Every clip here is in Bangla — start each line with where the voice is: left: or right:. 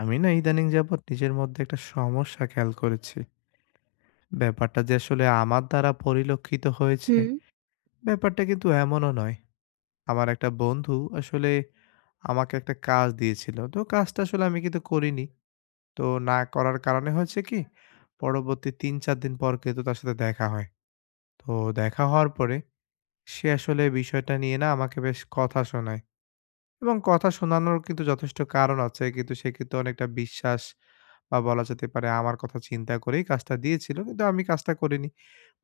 left: আমি না ইদানিং যাবৎ নিজের মধ্যে একটা সমস্যা খেয়াল করেছি। ব্যাপারটা যে আসলে আমার দ্বারা পরিলক্ষিত হয়েছে,
right: হুম,
left: ব্যাপারটা কিন্তু এমনও নয়। আমার একটা বন্ধু আসলে আমাকে একটা কাজ দিয়েছিল। তো কাজটা আসলে আমি কিন্তু করিনি। তো না করার কারণে হয়েছে কি, পরবর্তী ৩-৪ দিন পর কিন্তু তার সাথে দেখা হয়। তো দেখা হওয়ার পরে সে আসলে বিষয়টা নিয়ে না আমাকে বেশ কথা শোনায়। এবং কথা শোনানোর কিন্তু যথেষ্ট কারণ আছে। কিন্তু সে কিন্তু অনেকটা বিশ্বাস বা বলা যেতে পারে আমার কথা চিন্তা করেই কাজটা দিয়েছিল। কিন্তু আমি কাজটা করিনি।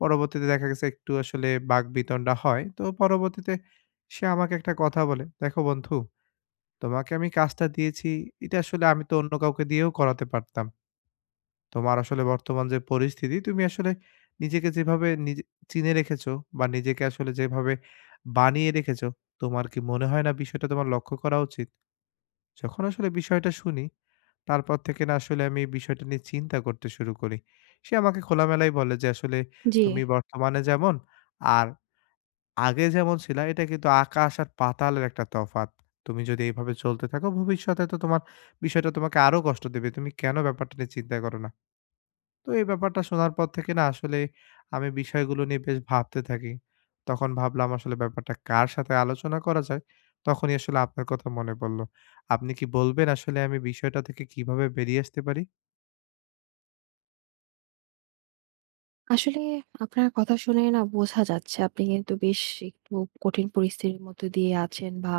left: পরবর্তীতে দেখা গেছে একটু আসলে বাকবিতণ্ডা হয়। তো পরবর্তীতে সে আমাকে একটা কথা বলে, "দেখো বন্ধু, তোমাকে আমি কাজটা দিয়েছি, এটা আসলে আমি তো অন্য কাউকে দিয়েও করাতে পারতাম। তোমার আসলে বর্তমান যে পরিস্থিতি, তুমি আসলে নিজেকে যেভাবে নিজে চিনে রেখেছো বা নিজেকে আসলে যেভাবে বানিয়ে রেখেছো, তোমার কি মনে হয় না বিষয়টা তোমার লক্ষ্য করা উচিত?" যখন আসলে বিষয়টা শুনি, তারপর থেকে না আসলে আমি এই বিষয়টা নিয়ে চিন্তা করতে শুরু করি। সে আমাকে খোলামেলাই বলে যে, "আসলে
right: জি।
left: তুমি বর্তমানে যেমন আর আগে যেমন ছিলা, এটা কিন্তু আকাশ আর পাতালের একটা তফাৎ। তুমি যদি এভাবে চলতে থাকো, ভবিষ্যতে তো তোমার বিষয়টা তোমাকে আরো কষ্ট দেবে। তুমি কেন ব্যাপারটা নিয়ে চিন্তা করো না?" তো এই ব্যাপারটা শোনার পর থেকে না আসলে আমি বিষয়গুলো নিয়ে বেশ ভাবতে থাকি। তখন ভাবলাম আসলে ব্যাপারটা কার সাথে আলোচনা করা যায়, তখনই আসলে আপনার কথা মনে পড়ল। আপনি কি বলবেন আসলে আমি বিষয়টা থেকে কিভাবে বেরিয়ে আসতে পারি?
right: আসলে আপনার কথা শুনে না বোঝা যাচ্ছে আপনি কিন্তু বেশ একটু কঠিন পরিস্থিতির মধ্য দিয়ে আছেন বা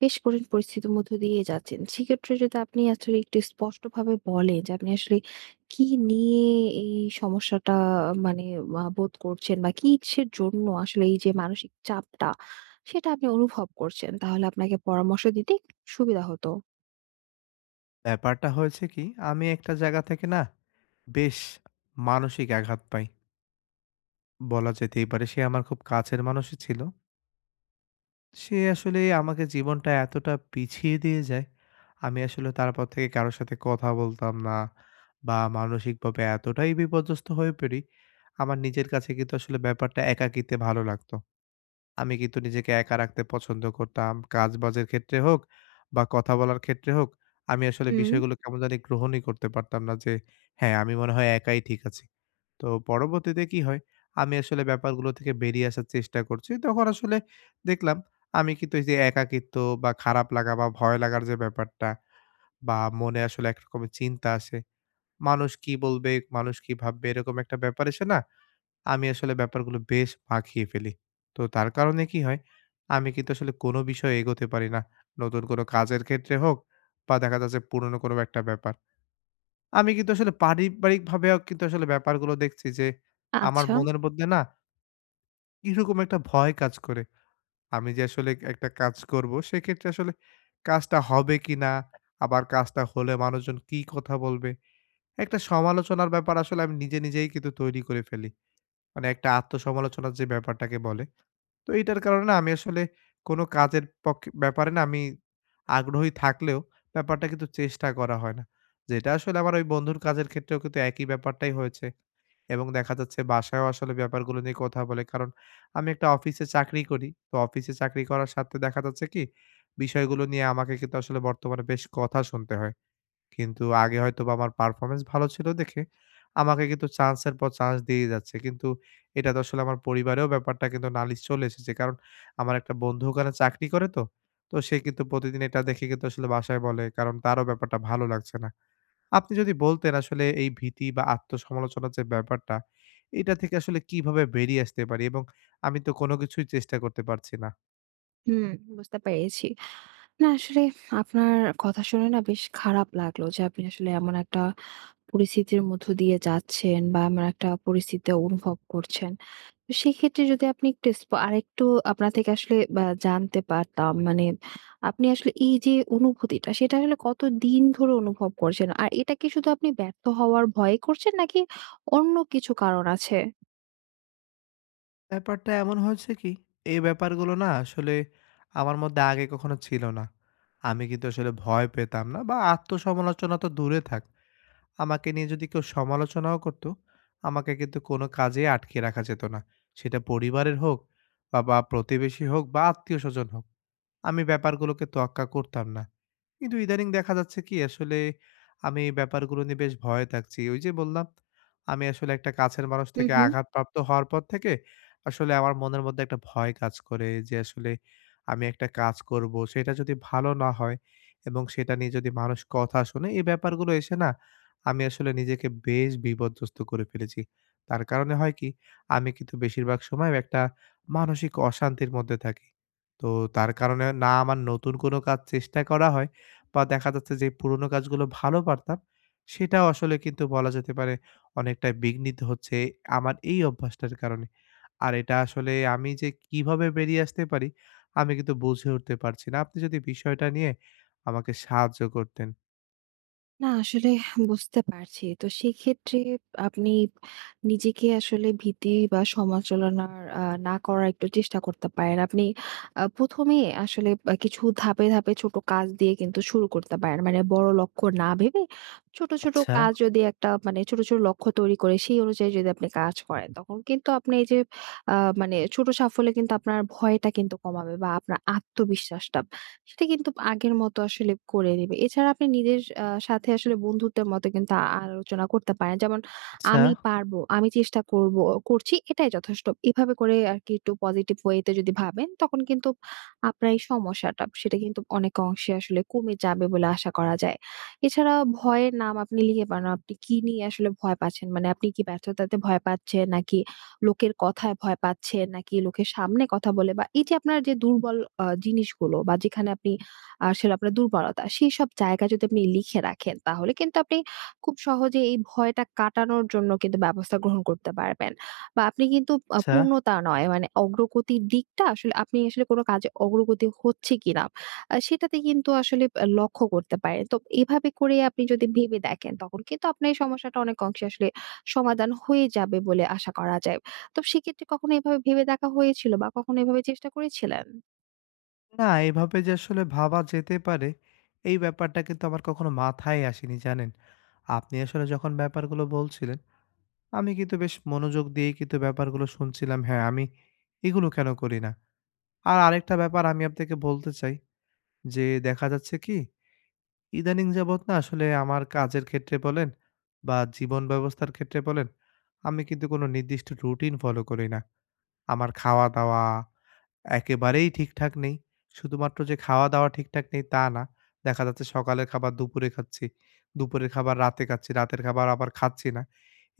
right: বেশ কঠিন পরিস্থিতির মধ্য দিয়ে যাচ্ছেন। সেক্ষেত্রে যদি আপনি আসলে একটু স্পষ্টভাবে বলেন যে আপনি আসলে কি নিয়ে এই সমস্যাটা মানে বোধ করছেন বা কিসের জন্য আসলে এই যে মানসিক চাপটা সেটা আপনি অনুভব করছেন। তাহলে আপনাকে পরামর্শ দিতে সুবিধা হতো।
left: ব্যাপারটা হয়েছে কি আমি একটা জায়গা থেকে না বেশ মানসিক আঘাত পাই। বলা যেতেই পারে সে আমার খুব কাছের মানুষই ছিল। সে আসলে আমাকে জীবনটা এতটা পিছিয়ে দিয়ে যায়, আমি আসলে তারপর থেকে কারো সাথে কথা বলতাম না বা মানসিকভাবে এতটাই বিপর্যস্ত হয়ে পড়ি, আমার নিজের কাছে কিন্তু আসলে ব্যাপারটা একাকিত্বে ভালো লাগতো। আমি কিন্তু নিজেকে একা রাখতে পছন্দ করতাম। কাজবাজের ক্ষেত্রে হোক বা কথা বলার ক্ষেত্রে হোক, আমি আসলে
right: হুম।
left: বিষয়গুলো কেমন জানি গ্রহণই করতে পারতাম না যে, হ্যাঁ, আমি মনে হয় একাই ঠিক আছি। তো পরবর্তীতে কি হয়, আমি আসলে ব্যাপারগুলো থেকে বেরিয়ে আসার চেষ্টা করছি। তখন আসলে দেখলাম আমি কিন্তু এই যে একাকিত্ব বা খারাপ লাগা বা ভয় লাগার যে ব্যাপারটা বা মনে আসলে একরকমের চিন্তা আসে। মানুষ কি বলবে, মানুষ কি ভাববে এরকম একটা ব্যাপার এসে না আমি আসলে ব্যাপারগুলো বেশ মাখিয়ে ফেলি। তো তার কারণে কি হয়, আমি কিন্তু আসলে কোনো বিষয়ে এগোতে পারি না। নতুন কোনো কাজের ক্ষেত্রে হোক বা দেখা যাচ্ছে পুরনো কোনো একটা ব্যাপার। আমি কিন্তু আসলে পারিবারিকভাবেও কিন্তু আসলে ব্যাপারগুলো দেখছি যে আমার
right: আচ্ছা,
left: মনের মধ্যে না কিরকম একটা ভয় কাজ করে। আমি যে আসলে একটা কাজ করবো সেক্ষেত্রে আসলে কাজটা হবে কিনা? আবার কাজটা হলে মানুষজন কি কথা বলবে? একটা সমালোচনার ব্যাপার আসলে আমি নিজে নিজেই কিন্তু তৈরি করে ফেলি। মানে একটা আত্মসমালোচনার যে ব্যাপারটাকে বলে তো এইটার কারণে না আমি আসলে কোনো কাজের পক্ষে ব্যাপারে না আমি আগ্রহী থাকলেও ব্যাপারটা কিন্তু চেষ্টা করা হয় না। যেটা আসলে আমার ওই বন্ধুর কাজের ক্ষেত্রেও কিন্তু একই ব্যাপারটাই হয়েছে এবং দেখা যাচ্ছে বাসায়ও আসলে ব্যাপারগুলো নিয়ে কথা বলে। কারণ আমি একটা অফিসে চাকরি করি। তো অফিসে চাকরি করার সাথে দেখা যাচ্ছে কি বিষয়গুলো নিয়ে আমাকে কিন্তু আসলে বর্তমানে বেশ কথা শুনতে হয়। কিন্তু আগে হয়তোবা আমার পারফরম্যান্স ভালো ছিল দেখে আমাকে কিন্তু চান্সের পর চান্স দিয়েই যাচ্ছে। কিন্তু এটা তো আসলে আমার পরিবারেও ব্যাপারটা কিন্তু নালিশ চলে এসেছে। কারণ আমার একটা বন্ধু ওখানে চাকরি করে তো। তো সে কিন্তু প্রতিদিন এটা দেখে কিন্তু আসলে বাসায় বলে কারণ তারও ব্যাপারটা ভালো লাগছে না। আপনি যদি বলতেন আসলে এই ভীতি বা আত্মসমালোচনার যে ব্যাপারটা, এটা থেকে আসলে কিভাবে বেরিয়ে আসতে পারি? এবং আমি তো কোনো কিছুই চেষ্টা করতে পারছি না।
right: হুম, বুঝতে পেরেছি। না আসলে আপনার কথা শুনে না বেশ খারাপ লাগলো যে আপনি আসলে এমন একটা পরিস্থিতির মধ্য দিয়ে যাচ্ছেন বা এমন একটা পরিস্থিতি অনুভব করছেন। তো সেক্ষেত্রে যদি আপনি একটু আরেকটু আপনার থেকে আসলে বা জানতে পারতাম মানে আপনি আসলে এই যে অনুভূতিটা সেটা আসলে কতদিন ধরে অনুভব করছেন? আর এটা কি শুধু আপনি ব্যর্থ হওয়ার ভয়ে করছেন নাকি অন্য কিছু কারণ আছে?
left: ব্যাপারটা এমন হয়েছে কি, এই ব্যাপারগুলো না আসলে আমার মধ্যে আগে কখনো ছিল না। আমি কিন্তু আসলে ভয় পেতাম না বা আত্মসমালোচনা তো দূরে থাক। আমাকে নিয়ে যদি কেউ সমালোচনাও করতো, আমাকে কিন্তু কোনো কাজে আটকে রাখা যেত না। সেটা পরিবারের হোক বা প্রতিবেশী হোক বা আত্মীয়স্বজন হোক। আমি ব্যাপারগুলোকে তোয়াক্কা করতাম না। কিন্তু ইদানিং দেখা যাচ্ছে কি আসলে আমি এই ব্যাপারগুলো নিয়ে বেশ ভয়ে থাকছি। ওই যে বললাম, আমি আসলে একটা কাছের মানুষ
right: হু,
left: থেকে
right: হু।
left: আঘাতপ্রাপ্ত হওয়ার পর থেকে আসলে আমার মনের মধ্যে একটা ভয় কাজ করে যে আসলে আমি একটা কাজ করব, সেটা যদি ভালো না হয় এবং সেটা নিয়ে যদি মানুষ কথা শোনে, এই ব্যাপারগুলো এসে না আমি আসলে নিজেকে বেশ বিপর্যস্ত করে ফেলেছি। তার কারণে হয় কি, আমি কিন্তু বেশিরভাগ সময় একটা মানসিক অশান্তির মধ্যে থাকি। তো তার কারণে না আমার নতুন কোনো কাজ চেষ্টা করা হয় বা দেখা যাচ্ছে যে পুরোনো কাজগুলো ভালো পারতাম, সেটাও আসলে কিন্তু বলা যেতে পারে অনেকটা বিঘ্নিত হচ্ছে আমার এই অভ্যাসটার কারণে। আর এটা আসলে আমি যে কিভাবে বেরিয়ে আসতে পারি, আমি কিন্তু বুঝে উঠতে পারছি না। আপনি যদি বিষয়টা নিয়ে আমাকে সাহায্য করতেন।
right: না আসলে বুঝতে পারছি। তো সেক্ষেত্রে আপনি নিজেকে আসলে ভীতি বা সমালোচনার না করার একটু চেষ্টা করতে পারেন। আপনি ১ম এই আসলে কিছু ধাপে, ধাপে ছোট কাজ দিয়ে কিন্তু শুরু করতে পারেন। মানে বড় লক্ষ্য না ভেবে ছোট, ছোট
left: আচ্ছা,
right: কাজ যদি একটা মানে ছোট, ছোট লক্ষ্য তৈরি করে সেই অনুযায়ী যদি আপনি কাজ করেন, তখন কিন্তু আপনি এই যে আ মানে ছোট সাফল্যে কিন্তু আপনার ভয়টা কিন্তু কমাবে বা আপনার আত্মবিশ্বাসটা সেটা কিন্তু আগের মতো আসলে করে নেবে। এছাড়া আপনি নিজের সাথে আসলে বন্ধুত্বের মতো কিন্তু আলোচনা করতে পারেন। যেমন
left: আচ্ছা,
right: আমি পারবো, আমি চেষ্টা করব করছি এটাই যথেষ্ট। এভাবে করে আরকি একটু পজিটিভ ওয়ে তে যদি ভাবেন তখন কিন্তু আপনার এই সমস্যাটা সেটা কিন্তু অনেক অংশে আসলে কমে যাবে বলে আশা করা যায়। এছাড়া ভয়ের নাম আপনি লিখে পারেন। আপনি কি নিয়ে আসলে ভয় পাচ্ছেন? মানে আপনি কি ব্যর্থতাতে ভয় পাচ্ছেন নাকি লোকের কথায় ভয় পাচ্ছেন নাকি লোকের সামনে কথা বলে বা এই যে আপনার যে দুর্বল জিনিসগুলো বা যেখানে আপনি আসলে আপনার দুর্বলতা, সেইসব জায়গা যদি আপনি লিখে রাখেন তাহলে কিন্তু আপনি খুব সহজে এই ভয়টা কাটানোর জন্য কিন্তু ব্যবস্থা গ্রহণ করতে পারবেন। বা আপনি কিন্তু
left: আচ্ছা।
right: পূর্ণতা নয় মানে অগ্রগতির দিকটা আসলে আপনি আসলে কোনো কাজে অগ্রগতি হচ্ছে কিনা সেটাতে কিন্তু আসলে লক্ষ্য করতে পারেন। তো এভাবে করে আপনি যদি ভেবে দেখেন তখন কিন্তু আপনার এই সমস্যাটা অনেক অংশে আসলে সমাধান হয়ে যাবে বলে আশা করা যায়। তো সেক্ষেত্রে কখনো এভাবে ভেবে দেখা হয়েছিল বা কখনো এভাবে চেষ্টা করেছিলেন?
left: না, এভাবে যে আসলে ভাবা যেতে পারে, এই ব্যাপারটা কিন্তু আমার কখনো মাথায় আসেনি, জানেন? আপনি আসলে যখন ব্যাপারগুলো বলছিলেন, আমি কিন্তু বেশ মনোযোগ দিয়েই কিন্তু ব্যাপারগুলো শুনছিলাম। হ্যাঁ, আমি এগুলো কেন করি না? আর আরেকটা ব্যাপার আমি আপনাকে বলতে চাই যে, দেখা যাচ্ছে কি? ইদানিং যাবৎ না আসলে আমার কাজের ক্ষেত্রে বলেন বা জীবন ব্যবস্থার ক্ষেত্রে বলেন, আমি কিন্তু কোনো নির্দিষ্ট রুটিন ফলো করি না। আমার খাওয়া-দাওয়া একেবারেই ঠিকঠাক নেই। শুধুমাত্র যে খাওয়া-দাওয়া ঠিকঠাক নেই তা না। দেখা যাচ্ছে সকালের খাবার দুপুরে খাচ্ছি, দুপুরের খাবার রাতে খাচ্ছি, রাতের খাবার আবার খাচ্ছি না।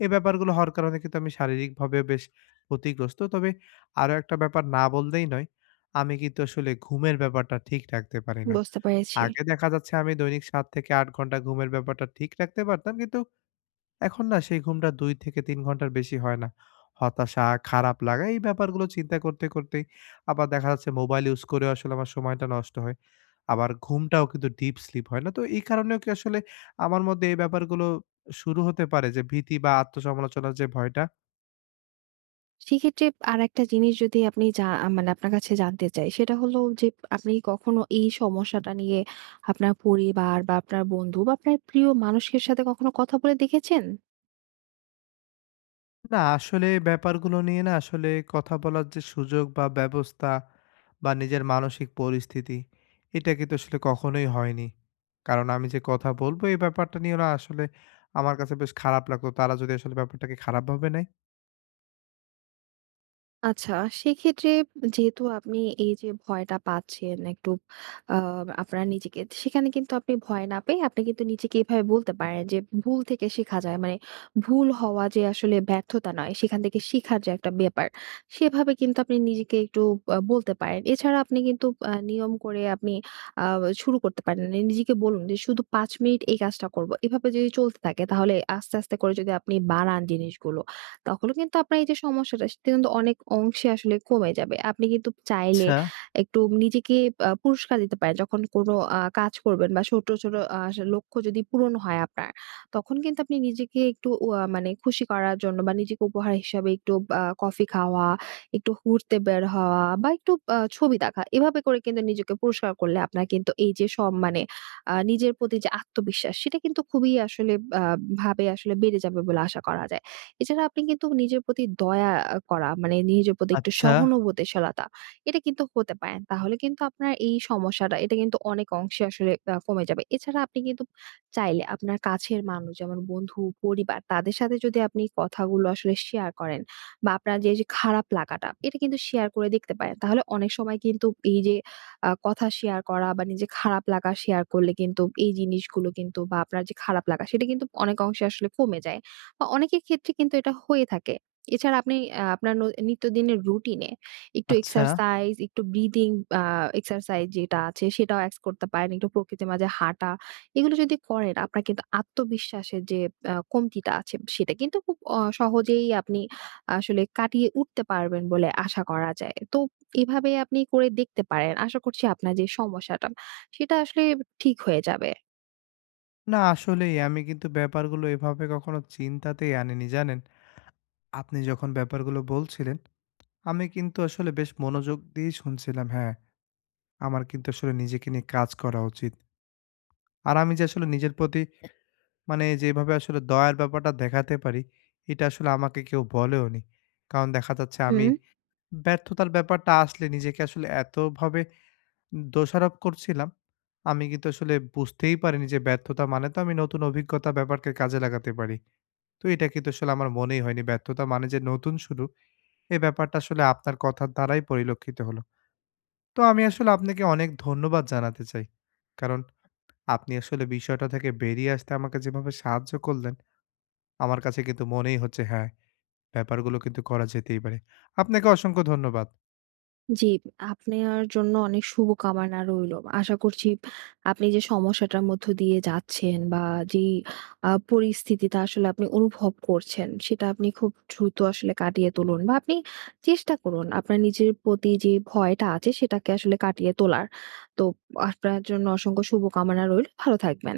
left: এই ব্যাপারগুলো হওয়ার কারণে কিন্তু আমি শারীরিকভাবে বেশ ক্ষতিগ্রস্ত। তবে আরো একটা ব্যাপার না বললেই নয়। আমি কিন্তু আসলে ঘুমের ব্যাপারটা ঠিক রাখতে পারি না।
right: বুঝতে পেরেছি।
left: আগে দেখা যাচ্ছে আমি দৈনিক ৭ থেকে ৮ ঘন্টা ঘুমের ব্যাপারটা ঠিক রাখতে পারতাম। কিন্তু এখন না সেই ঘুমটা ২ থেকে ৩ ঘন্টার বেশি হয় না। হতাশা, খারাপ লাগা এই ব্যাপারগুলো চিন্তা করতে, করতেই আবার দেখা যাচ্ছে মোবাইল ইউজ করেও আসলে আমার সময়টা নষ্ট হয়। আবার ঘুমটাও কিন্তু ডিপ স্লিপ হয় না। তো এই কারণেও কি আসলে আমার মধ্যে এই ব্যাপারগুলো শুরু হতে পারে যে ভীতি বা আত্মসমালোচনার যে ভয়টা?
right: সেক্ষেত্রে আরেকটা জিনিস যদি আপনি মানে আপনার কাছে জানতে চাই, সেটা হলো যে আপনি কি কখনো এই সমস্যাটা নিয়ে আপনার পরিবার বা আপনার বন্ধু বা আপনার প্রিয় মানুষের সাথে কখনো কথা বলে দেখেছেন?
left: না, আসলে এই ব্যাপারগুলো নিয়ে না আসলে কথা বলার যে সুযোগ বা ব্যবস্থা বা নিজের মানসিক পরিস্থিতি এটা কিন্তু আসলে কখনোই হয়নি। কারণ আমি যে কথা বলবো এই ব্যাপারটা নিয়ে না আসলে আমার কাছে বেশ খারাপ লাগতো। তারা যদি আসলে ব্যাপারটাকে খারাপভাবে নেয়।
right: আচ্ছা, সেক্ষেত্রে যেহেতু আপনি এই যে ভয়টা পাচ্ছেন একটু আ আপনার নিজেকে সেখানে কিন্তু আপনি ভয় না পেয়ে আপনি কিন্তু নিজেকে এভাবে বলতে পারেন যে ভুল থেকে শেখা যায়। মানে ভুল হওয়া যে আসলে ব্যর্থতা নয় সেখান থেকে শিখার যে একটা ব্যাপার সেভাবে কিন্তু আপনি নিজেকে একটু বলতে পারেন। এছাড়া আপনি কিন্তু নিয়ম করে আপনি আ শুরু করতে পারেন। মানে নিজেকে বলুন যে শুধু ৫ মিনিট এই কাজটা করব। এভাবে যদি চলতে থাকে তাহলে আস্তে, আস্তে করে যদি আপনি বাড়ান জিনিসগুলো তখনও কিন্তু আপনার এই যে সমস্যাটা সেটা কিন্তু অনেক অংশে আসলে কমে যাবে। আপনি কিন্তু চাইলে
left: আচ্ছা,
right: একটু নিজেকে পুরস্কার দিতে পারেন। যখন কোনো কাজ করবেন বা ছোট, ছোট লক্ষ্য যদি পূরণ হয় আপনার, তখন কিন্তু আপনি নিজেকে একটু মানে খুশি করার জন্য বা নিজেকে উপহার হিসাবে একটু কফি খাওয়া, একটু ঘুরতে বের হওয়া বা একটু ছবি দেখা। এভাবে করে কিন্তু নিজেকে পুরস্কার করলে আপনার কিন্তু এই যে সব মানে নিজের প্রতি যে আত্মবিশ্বাস সেটা কিন্তু খুবই আসলে আ ভাবে আসলে বেড়ে যাবে বলে আশা করা যায়। এছাড়া আপনি কিন্তু নিজের প্রতি দয়া করা মানে নিজের প্রতি একটু
left: আচ্ছা,
right: সহানুভূতিশীলতা এটা কিন্তু হতে পারেন। তাহলে কিন্তু আপনার এই সমস্যাটা এটা কিন্তু অনেক অংশে আসলে কমে যাবে। এছাড়া আপনি কিন্তু চাইলে আপনার কাছের মানুষ যেমন বন্ধু, পরিবার তাদের সাথে যদি আপনি কথাগুলো আসলে শেয়ার করেন বা আপনার যে খারাপ লাগাটা এটা কিন্তু শেয়ার করে দেখতে পারেন। তাহলে অনেক সময় কিন্তু এই যে কথা শেয়ার করা বা নিজের খারাপ লাগা শেয়ার করলে কিন্তু এই জিনিসগুলো কিন্তু বা আপনার যে খারাপ লাগা সেটা কিন্তু অনেক অংশে আসলে কমে যায়। বা অনেকের ক্ষেত্রে কিন্তু এটা হয়ে থাকে। এছাড়া আপনি আপনার নিত্যদিনের রুটিনে একটু
left: আচ্ছা।
right: এক্সারসাইজ, একটু ব্রিদিং আ এক্সারসাইজ যেটা আছে সেটাও এড করতে পারেন। একটু প্রকৃতির মাঝে হাঁটা। এগুলো যদি করেন আপনার কিন্তু আত্মবিশ্বাসের যে কমতিটা আছে সেটা কিন্তু খুব সহজেই আপনি আসলে কাটিয়ে উঠতে পারবেন বলে আশা করা যায়। তো এভাবে আপনি করে দেখতে পারেন। আশা করছি আপনার যে সমস্যাটা সেটা আসলে ঠিক হয়ে যাবে।
left: না, আসলেই আমি কিন্তু ব্যাপারগুলো এভাবে কখনো চিন্তাতেই আনিনি জানেন? আপনি যখন ব্যাপারগুলো বলছিলেন, আমি কিন্তু আসলে বেশ মনোযোগ দিয়েই শুনছিলাম। হ্যাঁ, আমার কিন্তু আসলে নিজেকে নিয়ে কাজ করা উচিত। আর আমি যে আসলে নিজের প্রতি মানে যেভাবে আসলে দয়ার ব্যাপারটা দেখাতে পারি, এটা আসলে আমাকে কেউ বলেওনি। কারণ দেখা যাচ্ছে আমি
right: হুম।
left: ব্যর্থতার ব্যাপারটা আসলে নিজেকে আসলে এতভাবে দোষারোপ করছিলাম, আমি কিন্তু আসলে বুঝতেই পারিনি যে ব্যর্থতা মানে তো আমি নতুন অভিজ্ঞতা ব্যাপারকে কাজে লাগাতে পারি। তো এটা কিন্তু আসলে আমার মনেই হয়নি। ব্যর্থতা মানে যে নতুন শুরু, এ ব্যাপারটা আসলে আপনার কথার দ্বারাই পরিলক্ষিত হলো। তো আমি আসলে আপনাকে অনেক ধন্যবাদ জানাতে চাই। কারণ আপনি আসলে বিষয়টা থেকে বেরিয়ে আসতে আমাকে যেভাবে সাহায্য করলেন, আমার কাছে কিন্তু মনেই হচ্ছে হ্যাঁ, ব্যাপারগুলো কিন্তু করা যেতেই পারে। আপনাকে অসংখ্য ধন্যবাদ।
right: জি, আপনার জন্য অনেক শুভকামনা রইলো। আশা করছি আপনি যে সমস্যাটার মধ্য দিয়ে যাচ্ছেন বা যেই পরিস্থিতিটা আসলে আপনি অনুভব করছেন, সেটা আপনি খুব দ্রুত আসলে কাটিয়ে তুলুন বা আপনি চেষ্টা করুন আপনার নিজের প্রতি যে ভয়টা আছে সেটাকে আসলে কাটিয়ে তোলার। তো আপনার জন্য অসংখ্য শুভকামনা রইলো। ভালো থাকবেন।